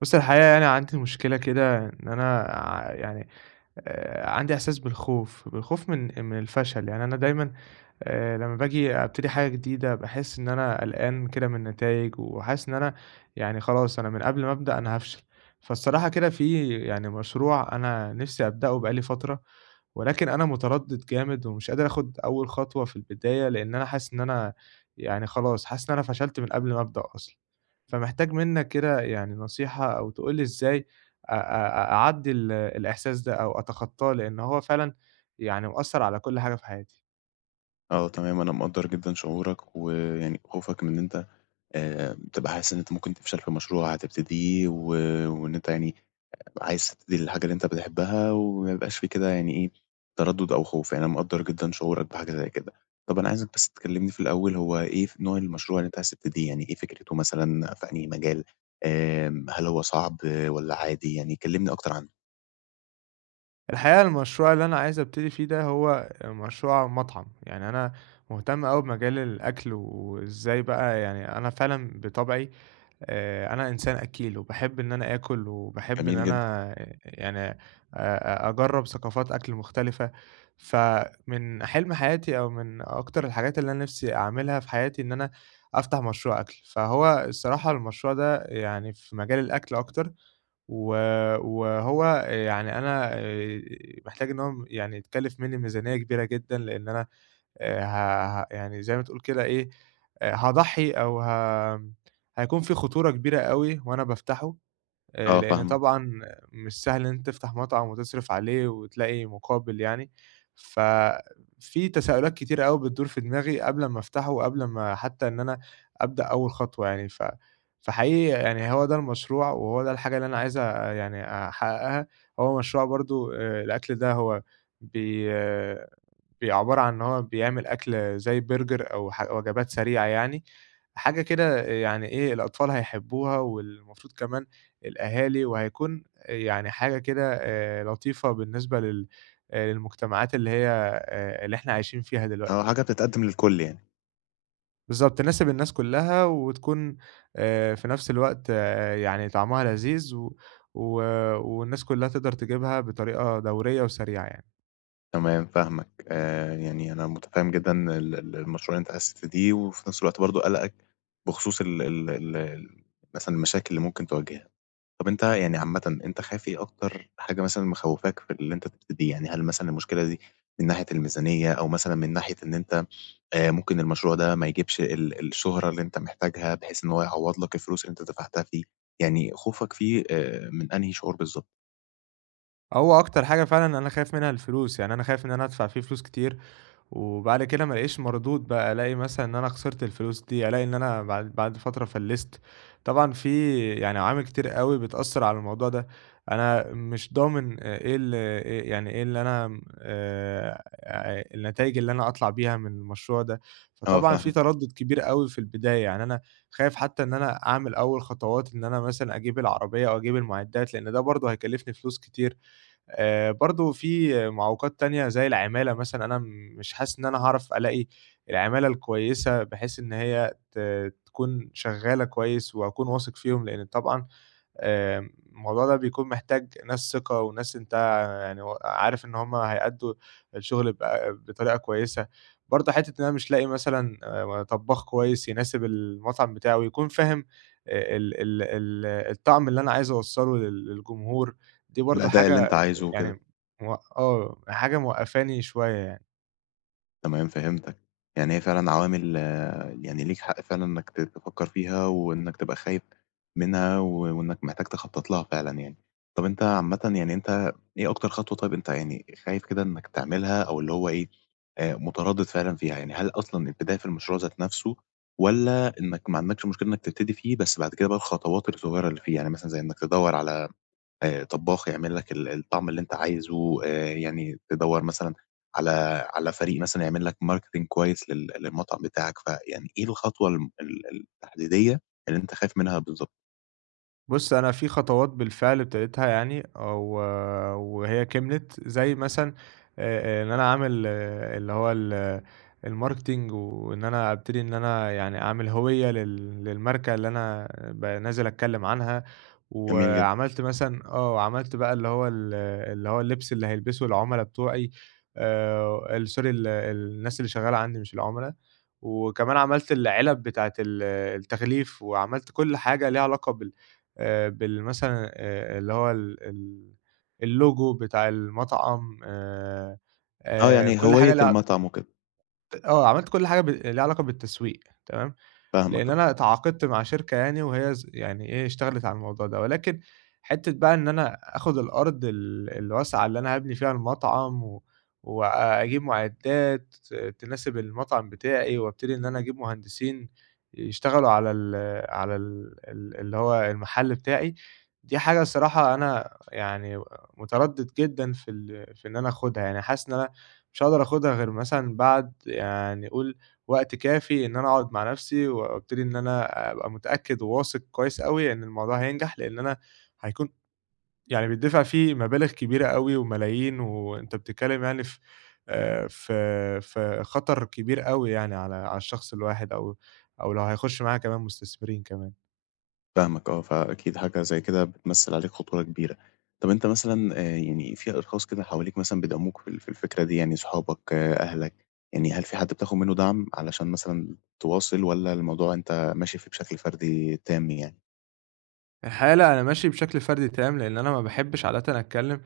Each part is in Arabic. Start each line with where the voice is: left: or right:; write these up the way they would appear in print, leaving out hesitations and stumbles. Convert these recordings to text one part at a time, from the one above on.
right: بُصّي، الحقيقة يعني عندي مشكلة كده إن أنا يعني عندي إحساس بالخوف، بالخوف من الفشل. يعني أنا دايمًا لمّا باجي أبتدي حاجة جديدة، باحس إن أنا قلقان كده من النتايج، وحاسس إن أنا يعني خلاص أنا من قبل ما أبدأ أنا هافشل. فالصراحة كده، في يعني مشروع أنا نِفْسي أبدأه بقى لي فترة، ولكن أنا متردد جامد ومش قادر آخُد أول خطوة في البداية، لإن أنا حاسس إن أنا يعني خلاص، حاسس إن أنا فشلت من قبل ما أبدأ أصلًا. فمحتاج منّك كده يعني نصيحة، أو تقول لي إزاي أ أ أعدّي الإحساس ده أو أتخطّاه، لإن هو فعلًا يعني مأثّر على كل حاجة في حياتي.
left: آه تمام، أنا مقدّر جدًا شعورك ويعني خوفك من إن أنت تبقى حاسس إن أنت ممكن تفشل في مشروع هتبتديه و وإن أنت يعني عايز تبتدي الحاجة اللي أنت بتحبها وما يبقاش في كده يعني إيه، تردُّد أو خوف، يعني أنا مقدّر جدًا شعورك بحاجة زي كده. طَب أنا عايزك بس تكلّمني في الأول، هو إيه نوع المشروع اللي أنت عايز تبتديه، يعني إيه فكرته مثلًا، في أنهي مجال، هل هو صعب والّا عادي؟ يعني كلّمني أكتر عنه.
right: الحقيقة، المشروع اللي أنا عايز أبتدي فيه ده هو مشروع مطعم. يعني أنا مهتم أوي بمجال الأكل، وإزاي بقى يعني أنا فعلًا بطبعي أنا إنسان أكّيل، وباحب إن أنا آكُل، وباحب إن
left: جميل جدًا.
right: أنا يعني أ أ أجرّب ثقافات أكْل مختلفة. فمن حلم حياتي، أو من أكتر الحاجات اللي أنا نِفْسي أعملها في حياتي، إن أنا أفتح مشروع أكْل. فهو الصراحة المشروع ده يعني في مجال الأكْل أكتر، و وهو يعني أنا محتاج إن هو يعني يتكلِّف منّي ميزانية كبيرة جدًا، لإن أنا ه ه يعني زي ما تقول كده إيه، هاضحّي، أو هيكون في خطورة كبيرة أوي وأنا بافتحه.
left: آه،
right: لإن
left: فاهمك.
right: طبعًا مش سهل إن أنت تفتح مطعم وتصرف عليه وتلاقي مقابل يعني. ففي تساؤلات كتيرة أوي بتدور في دماغي قبل ما أفتحه، وقبل ما حتى إن أنا أبدأ أول خطوة يعني. ف فحقيقي يعني هو ده المشروع، وهو ده الحاجة اللي أنا عايز يعني أحققها. هو مشروع برضه، الأكل ده هو بي آه، بيبقى عبارة عن إن هو بيعمل أكل زي برجر أو وجبات سريعة يعني. حاجة كده يعني إيه، الأطفال هيحبوها، والمفروض كمان الأهالي. وهيكون يعني حاجة كده لطيفة بالنسبة لل للمجتمعات اللي هي، اللي إحنا عايشين فيها
left: آه،
right: دلوقتي
left: حاجة
right: يعني.
left: بتتقدّم للكل يعني.
right: بالضبط، تناسب الناس كلّها، وتكون في نفس الوقت يعني طعمها لذيذ، و و والناس كلّها تقدر تجيبها بطريقة دورية وسريعة يعني.
left: تمام، فاهمك. يعني أنا مُتفهِّم جدًا ال ال المشروع اللي أنت حسّيت بيه، وفي نفس الوقت برضه قَلَقك بخصوص ال ال ال ال مثلًا المشاكل اللي ممكن تواجهها. طَب أنت يعني عامةً أنت خايف إيه أكتر حاجة مثلًا مخوّفاك في اللي أنت تبتديه؟ يعني هل مثلًا المشكلة دي من ناحية الميزانية، أو مثلًا من ناحية إن أنت ممكن المشروع ده ما يجيبش الشُهرة اللي أنت محتاجها، بحيث إن هو يعوّض لك الفلوس اللي أنت دفعتها فيه؟ يعني خوفك فيه من أنهي شعور بالضبط؟
right: هو أكتر حاجة فعلًا أنا خايف منها الفلوس. يعني أنا خايف إن أنا أدفع فيه فلوس كتير، وبعد كده ما الاقيش مردود بقى. ألاقي مثلًا إن أنا خسرت الفلوس دي، ألاقي إن أنا بعد فترة فلِّست. طبعًا في يعني عوامل كتير أوي بتأثّر على الموضوع ده. أنا مش ضامن إيه ال إيه يعني إيه اللي أنا م النتايج اللي أنا أطلع بيها من المشروع ده.
left: آه،
right: فطبعًا في
left: فاهمك.
right: تردُّد كبير أوي في البداية. يعني أنا خايف حتى إن أنا أعمل أول خطوات، إن أنا مثلًا أجيب العربية أو أجيب المعدات، لإن ده برضه هيكلّفني فلوس كتير. برضه في معوقات تانية زي العمالة مثلًا. أنا مش حاسس إن أنا هاعرف ألاقي العمالة الكويسة، بحيث إن هي تكون شغالة كويس، وأكون واثق فيهم، لإن طبعًا الموضوع ده بيكون محتاج ناس ثقة، وناس أنت يعني و عارف إن هم هيأدّوا الشغل بطريقة كويسة. برضه حتّة إن أنا مش لاقي مثلًا طبّاخ كويس يناسب المطعم بتاعي ويكون فاهم ال ال ال الطعم اللي أنا عايز أوصّله للجمهور. دي برضه
left: الأداء اللي
right: حاجة
left: أنت عايزه وكده.
right: يعني، مو آه، حاجة موقّفاني شوية يعني.
left: تمام، فهمتك. يعني هي فعلًا عوامل، يعني ليك حق فعلًا إنّك تفكّر فيها، وإنّك تبقى خايف منها، و وإنّك محتاج تخطّط لها فعلًا يعني. طَب أنت عامةً، يعني أنت إيه أكتر خطوة، طيب أنت يعني خايف كده إنّك تعملها، أو اللي هو إيه، مُتردِّد فعلًا فيها؟ يعني هل أصلًا البداية في المشروع ذات نَفْسه، والّا إنّك ما عندكش مشكلة إنّك تبتدي فيه، بس بعد كده بقى الخطوات الصغيرة اللي فيه، يعني مثلًا زي إنّك تدوّر على طبّاخ يعمل لك الطعم اللي أنت عايزه، يعني تدوّر مثلًا على فريق مثلًا يعمل لك marketing كويس للمطعم بتاعك، فيعني إيه الخطوة الم ال التحديدية اللي أنت خايف منها بالضبط؟
right: بُص، أنا في خطوات بالفعل ابتديتها يعني، وهي كملت. زي مثلًا إن أنا أعمل، اللي هو ال الmarketing، وإن أنا أبتدي إن أنا يعني أعمل هوية للماركة اللي أنا نازل أتكلّم عنها.
left: جميل جدًا.
right: وعملت مثلًا، عملت بقى اللي هو اللبس اللي هيلبسه العُملا بتوعي، ال sorry، الناس اللي شغّالة عندي، مش العُملا. وكمان عملت العِلَب بتاعة التغليف، وعملت كل حاجة ليها علاقة بال، مثلًا، اللي هو ال ال اللوجو بتاع المطعم.
left: آه، يعني
right: كل حاجة
left: هوية
right: ليها ع
left: المطعم وكده.
right: آه، عملت كل حاجة ليها علاقة بالتسويق، تمام.
left: فاهمك،
right: لإن
left: آه.
right: أنا اتعاقدت مع شركة يعني، وهي يعني إيه، اشتغلت على الموضوع ده، ولكن حتّة بقى إن أنا آخُد الأرض الواسعة اللي أنا هابني فيها المطعم، وأجيب مُعدّات تناسب المطعم بتاعي، وابتدي إن أنا أجيب مهندسين يشتغلوا على ال على ال ال اللي هو المحل بتاعي. دي حاجة الصراحة أنا يعني متردِّد جدًا في إن أنا آخُدها. يعني حاسس إن أنا مش هاقدر آخُدها غير مثلًا بعد يعني قُل وقت كافي، إن أنا أقعد مع نفسي، وأبتدي إن أنا أبقى متأكد وواثق كويس أوي إن الموضوع هينجح، لإن أنا هيكون يعني بيتدفع فيه مبالغ كبيرة أوي وملايين. وأنت بتتكلم يعني في خطر كبير أوي يعني، على الشخص الواحد، أو لو هيخش معاه كمان مستثمرين كمان.
left: فاهمك، آه، فأكيد حاجة زي كده بتمثّل عليك خطورة كبيرة. طَب أنت مثلًا، يعني في أشخاص كده حواليك مثلًا بيدعموك في في الفكرة دي، يعني صحابك، آه، أهلك، يعني هل في حد بتاخد منّه دعم علشان مثلًا تواصل، والّا الموضوع أنت ماشي فيه بشكل فردي تام، يعني
right: الحقيقة لأ، أنا ماشي بشكل فردي تام، لإن أنا ما باحبش عادةً أتكلم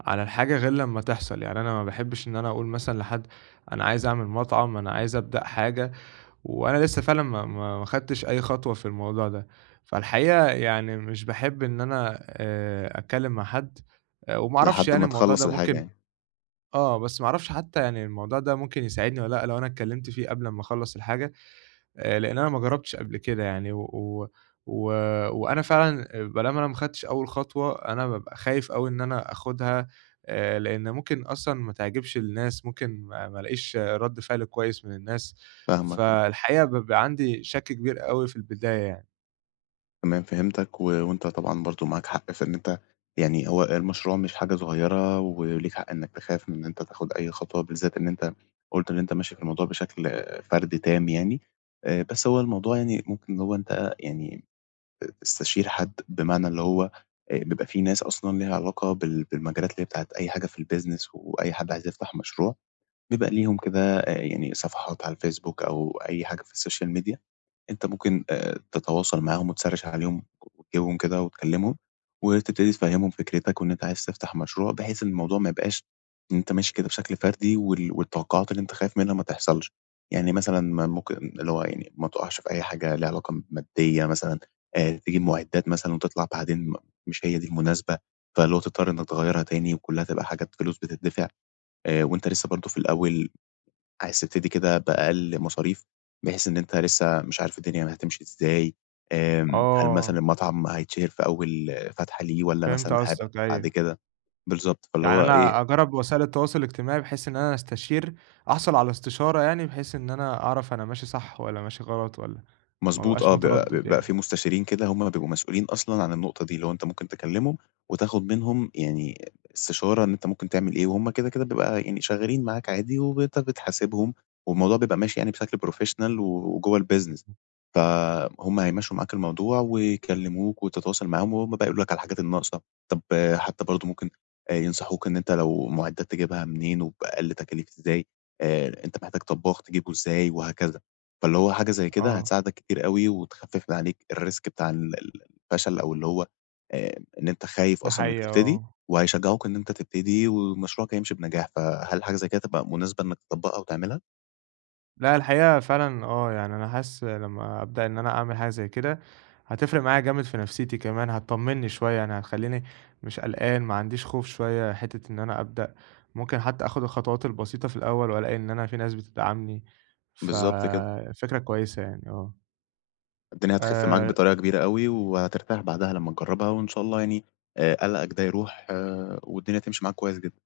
right: على الحاجة غير لمّا تحصل. يعني أنا ما باحبش إن أنا أقول مثلًا لحد: أنا عايز أعمل مطعم، أنا عايز أبدأ حاجة، وأنا لسه فعلًا ما خدتش أي خطوة في الموضوع ده. فالحقيقة يعني مش باحب إن أنا أتكلّم مع حد، وما أعرفش
left: لحد
right: يعني
left: ما
right: الموضوع
left: تخلّص
right: ده
left: الحاجة
right: ممكن.
left: يعني؟
right: آه، بس ما أعرفش حتى يعني الموضوع ده ممكن يساعدني والّا لأ، لو أنا اتكلّمت فيه قبل أمّا أخلّص الحاجة؟ لإن أنا ما جرّبتش قبل كده يعني، و و و وأنا فعلًا، ما دام أنا ما خدتش أول خطوة، أنا بابقى خايف أوي إن أنا آخُدها، لإن ممكن أصلًا ما تعجبش الناس، ممكن ما ألاقيش رَد فعل كويس من الناس.
left: فاهمك.
right: فالحقيقة بيبقى عندي شَك كبير أوي في البداية يعني.
left: تمام، فهمتك، و وأنت طبعًا برضه معاك حق في إن أنت، يعني هو المشروع مش حاجة صغيرة، وليك حق إنك تخاف من إن أنت تاخد أي خطوة، بالذات إن أنت قُلت إن أنت ماشي في الموضوع بشكل، فردي تام يعني. بس هو الموضوع يعني ممكن اللي هو أنت يعني تستشير حد، بمعنى اللي هو بيبقى في ناس أصلًا ليها علاقة بالمجالات اللي هي بتاعة أي حاجة في الbusiness، وأي حد عايز يفتح مشروع، بيبقى ليهم كده، يعني صفحات على الفيسبوك أو أي حاجة في السوشيال ميديا، أنت ممكن تتواصل معاهم وتسرِّش عليهم وتجيبهم كده وتكلّمهم، وتبتدي تفهّمهم فكرتك وإن أنت عايز تفتح مشروع، بحيث إن الموضوع ما يبقاش إن أنت ماشي كده بشكل فردي، وال والتوقعات اللي أنت خايف منها ما تحصلش. يعني مثلًا ما ممكن اللي هو، يعني ما تُقعش في أي حاجة ليها علاقة بمادية مثلًا، تجيب مُعدّات مثلًا وتطلع بعدين مش هي دي المناسبة، فاللي هو تضطر إنّك تغيّرها تاني، وكُلّها تبقى حاجات فلوس بتدّفع، وأنت لسّه برضه في الأول عايز تبتدي كده بأقل مصاريف، بحيث إن أنت لسه مش عارف الدنيا هتمشي إزاي، هل مثلًا
right: آه،
left: المطعم هيتشهر في أول فتحة ليه، والّا
right: فهمت
left: مثلًا هيبقى
right: قصدك،
left: بعد
right: أيوه.
left: كده؟ بالضبط، فاللي
right: يعني
left: هو إيه.
right: أنا أجرّب وسائل التواصل الاجتماعي، بحيث إن أنا أستشير، أحصل على استشارة يعني، بحيث إن أنا أعرف أنا ماشي صح والّا ماشي غلط، والّا ما
left: مضبوط،
right: ابقاش
left: آه، بيبقى
right: متردد
left: بيبقى
right: يعني.
left: في مستشارين كده، هُم بيبقوا مسؤولين أصلًا عن النقطة دي، اللي هو أنت ممكن تكلّمهم وتاخد منهم يعني استشارة إن أنت ممكن تعمل إيه، وهُم كده بيبقى يعني شغّالين معاك عادي وأنت بتحاسبهم، والموضوع بيبقى ماشي يعني بشكل professional، و وجوّه الbusiness، فهُم هيمشّوا معاك الموضوع ويكلّموك وتتواصل معاهم، وهُم بقى يقولوا لك على الحاجات الناقصة. طب آه، حتى برضه ممكن ينصحوك إن أنت لو مُعدات تجيبها منين وبأقل تكاليف إزاي، أنت محتاج طبّاخ تجيبه إزاي، وهكذا. فاللي هو حاجة زي كده
right: آه.
left: هتساعدك كتير أوي، وتخفِّف من عليك الrisk بتاع ال ال الفشل، أو اللي هو إن أنت خايف
right: دي
left: أصلًا إنّك
right: حقيقة،
left: تبتدي،
right: آه.
left: وهيشجّعوك إن أنت تبتدي ومشروعك هيمشي بنجاح، فهل حاجة زي كده تبقى مناسبة إنّك تطبّقها وتعملها؟
right: لأ، الحقيقة فعلًا، آه، يعني أنا حاسس لمّا أبدأ إن أنا أعمل حاجة زي كده، هتفرق معايا جامد في نفسيتي كمان، هتطمّني شوية، يعني هتخلّيني مش قلقان، ما عنديش خوف شوية حتّة إن أنا أبدأ. ممكن حتّى آخُد الخطوات البسيطة في الأول وألاقي إن أنا في ناس بتدعمني،
left: بالضبط كده.
right: ففكرة كويسة يعني، آه.
left: الدنيا هتخِف معاك
right: آآ
left: بطريقة كبيرة أوي، وهترتاح بعدها لمّا تجرّبها، وإن شاء الله يعني قَلَقك ده يروح، والدنيا تمشي معاك كويس جدًا.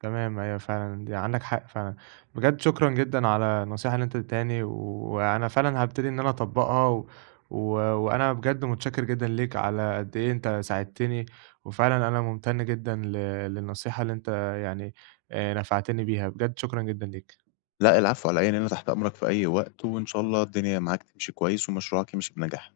right: تمام، أيوه فعلًا دي عندك حق فعلًا. بجد شكرًا جدًا على النصيحة اللي أنت اديتهاني، وأنا فعلًا هابتدي إن أنا أطبّقها، و و وأنا بجد متشكر جدًا ليك على قد إيه أنت ساعدتني، وفعلًا أنا ممتن جدًا للنصيحة اللي أنت يعني نفعتني بيها، بجد شكرًا جدًا ليك.
left: لأ، العفو على إيه، أنا هنا تحت أمرك في أي وقت، وإن شاء الله الدنيا معاك تمشي كويس ومشروعك يمشي بنجاح.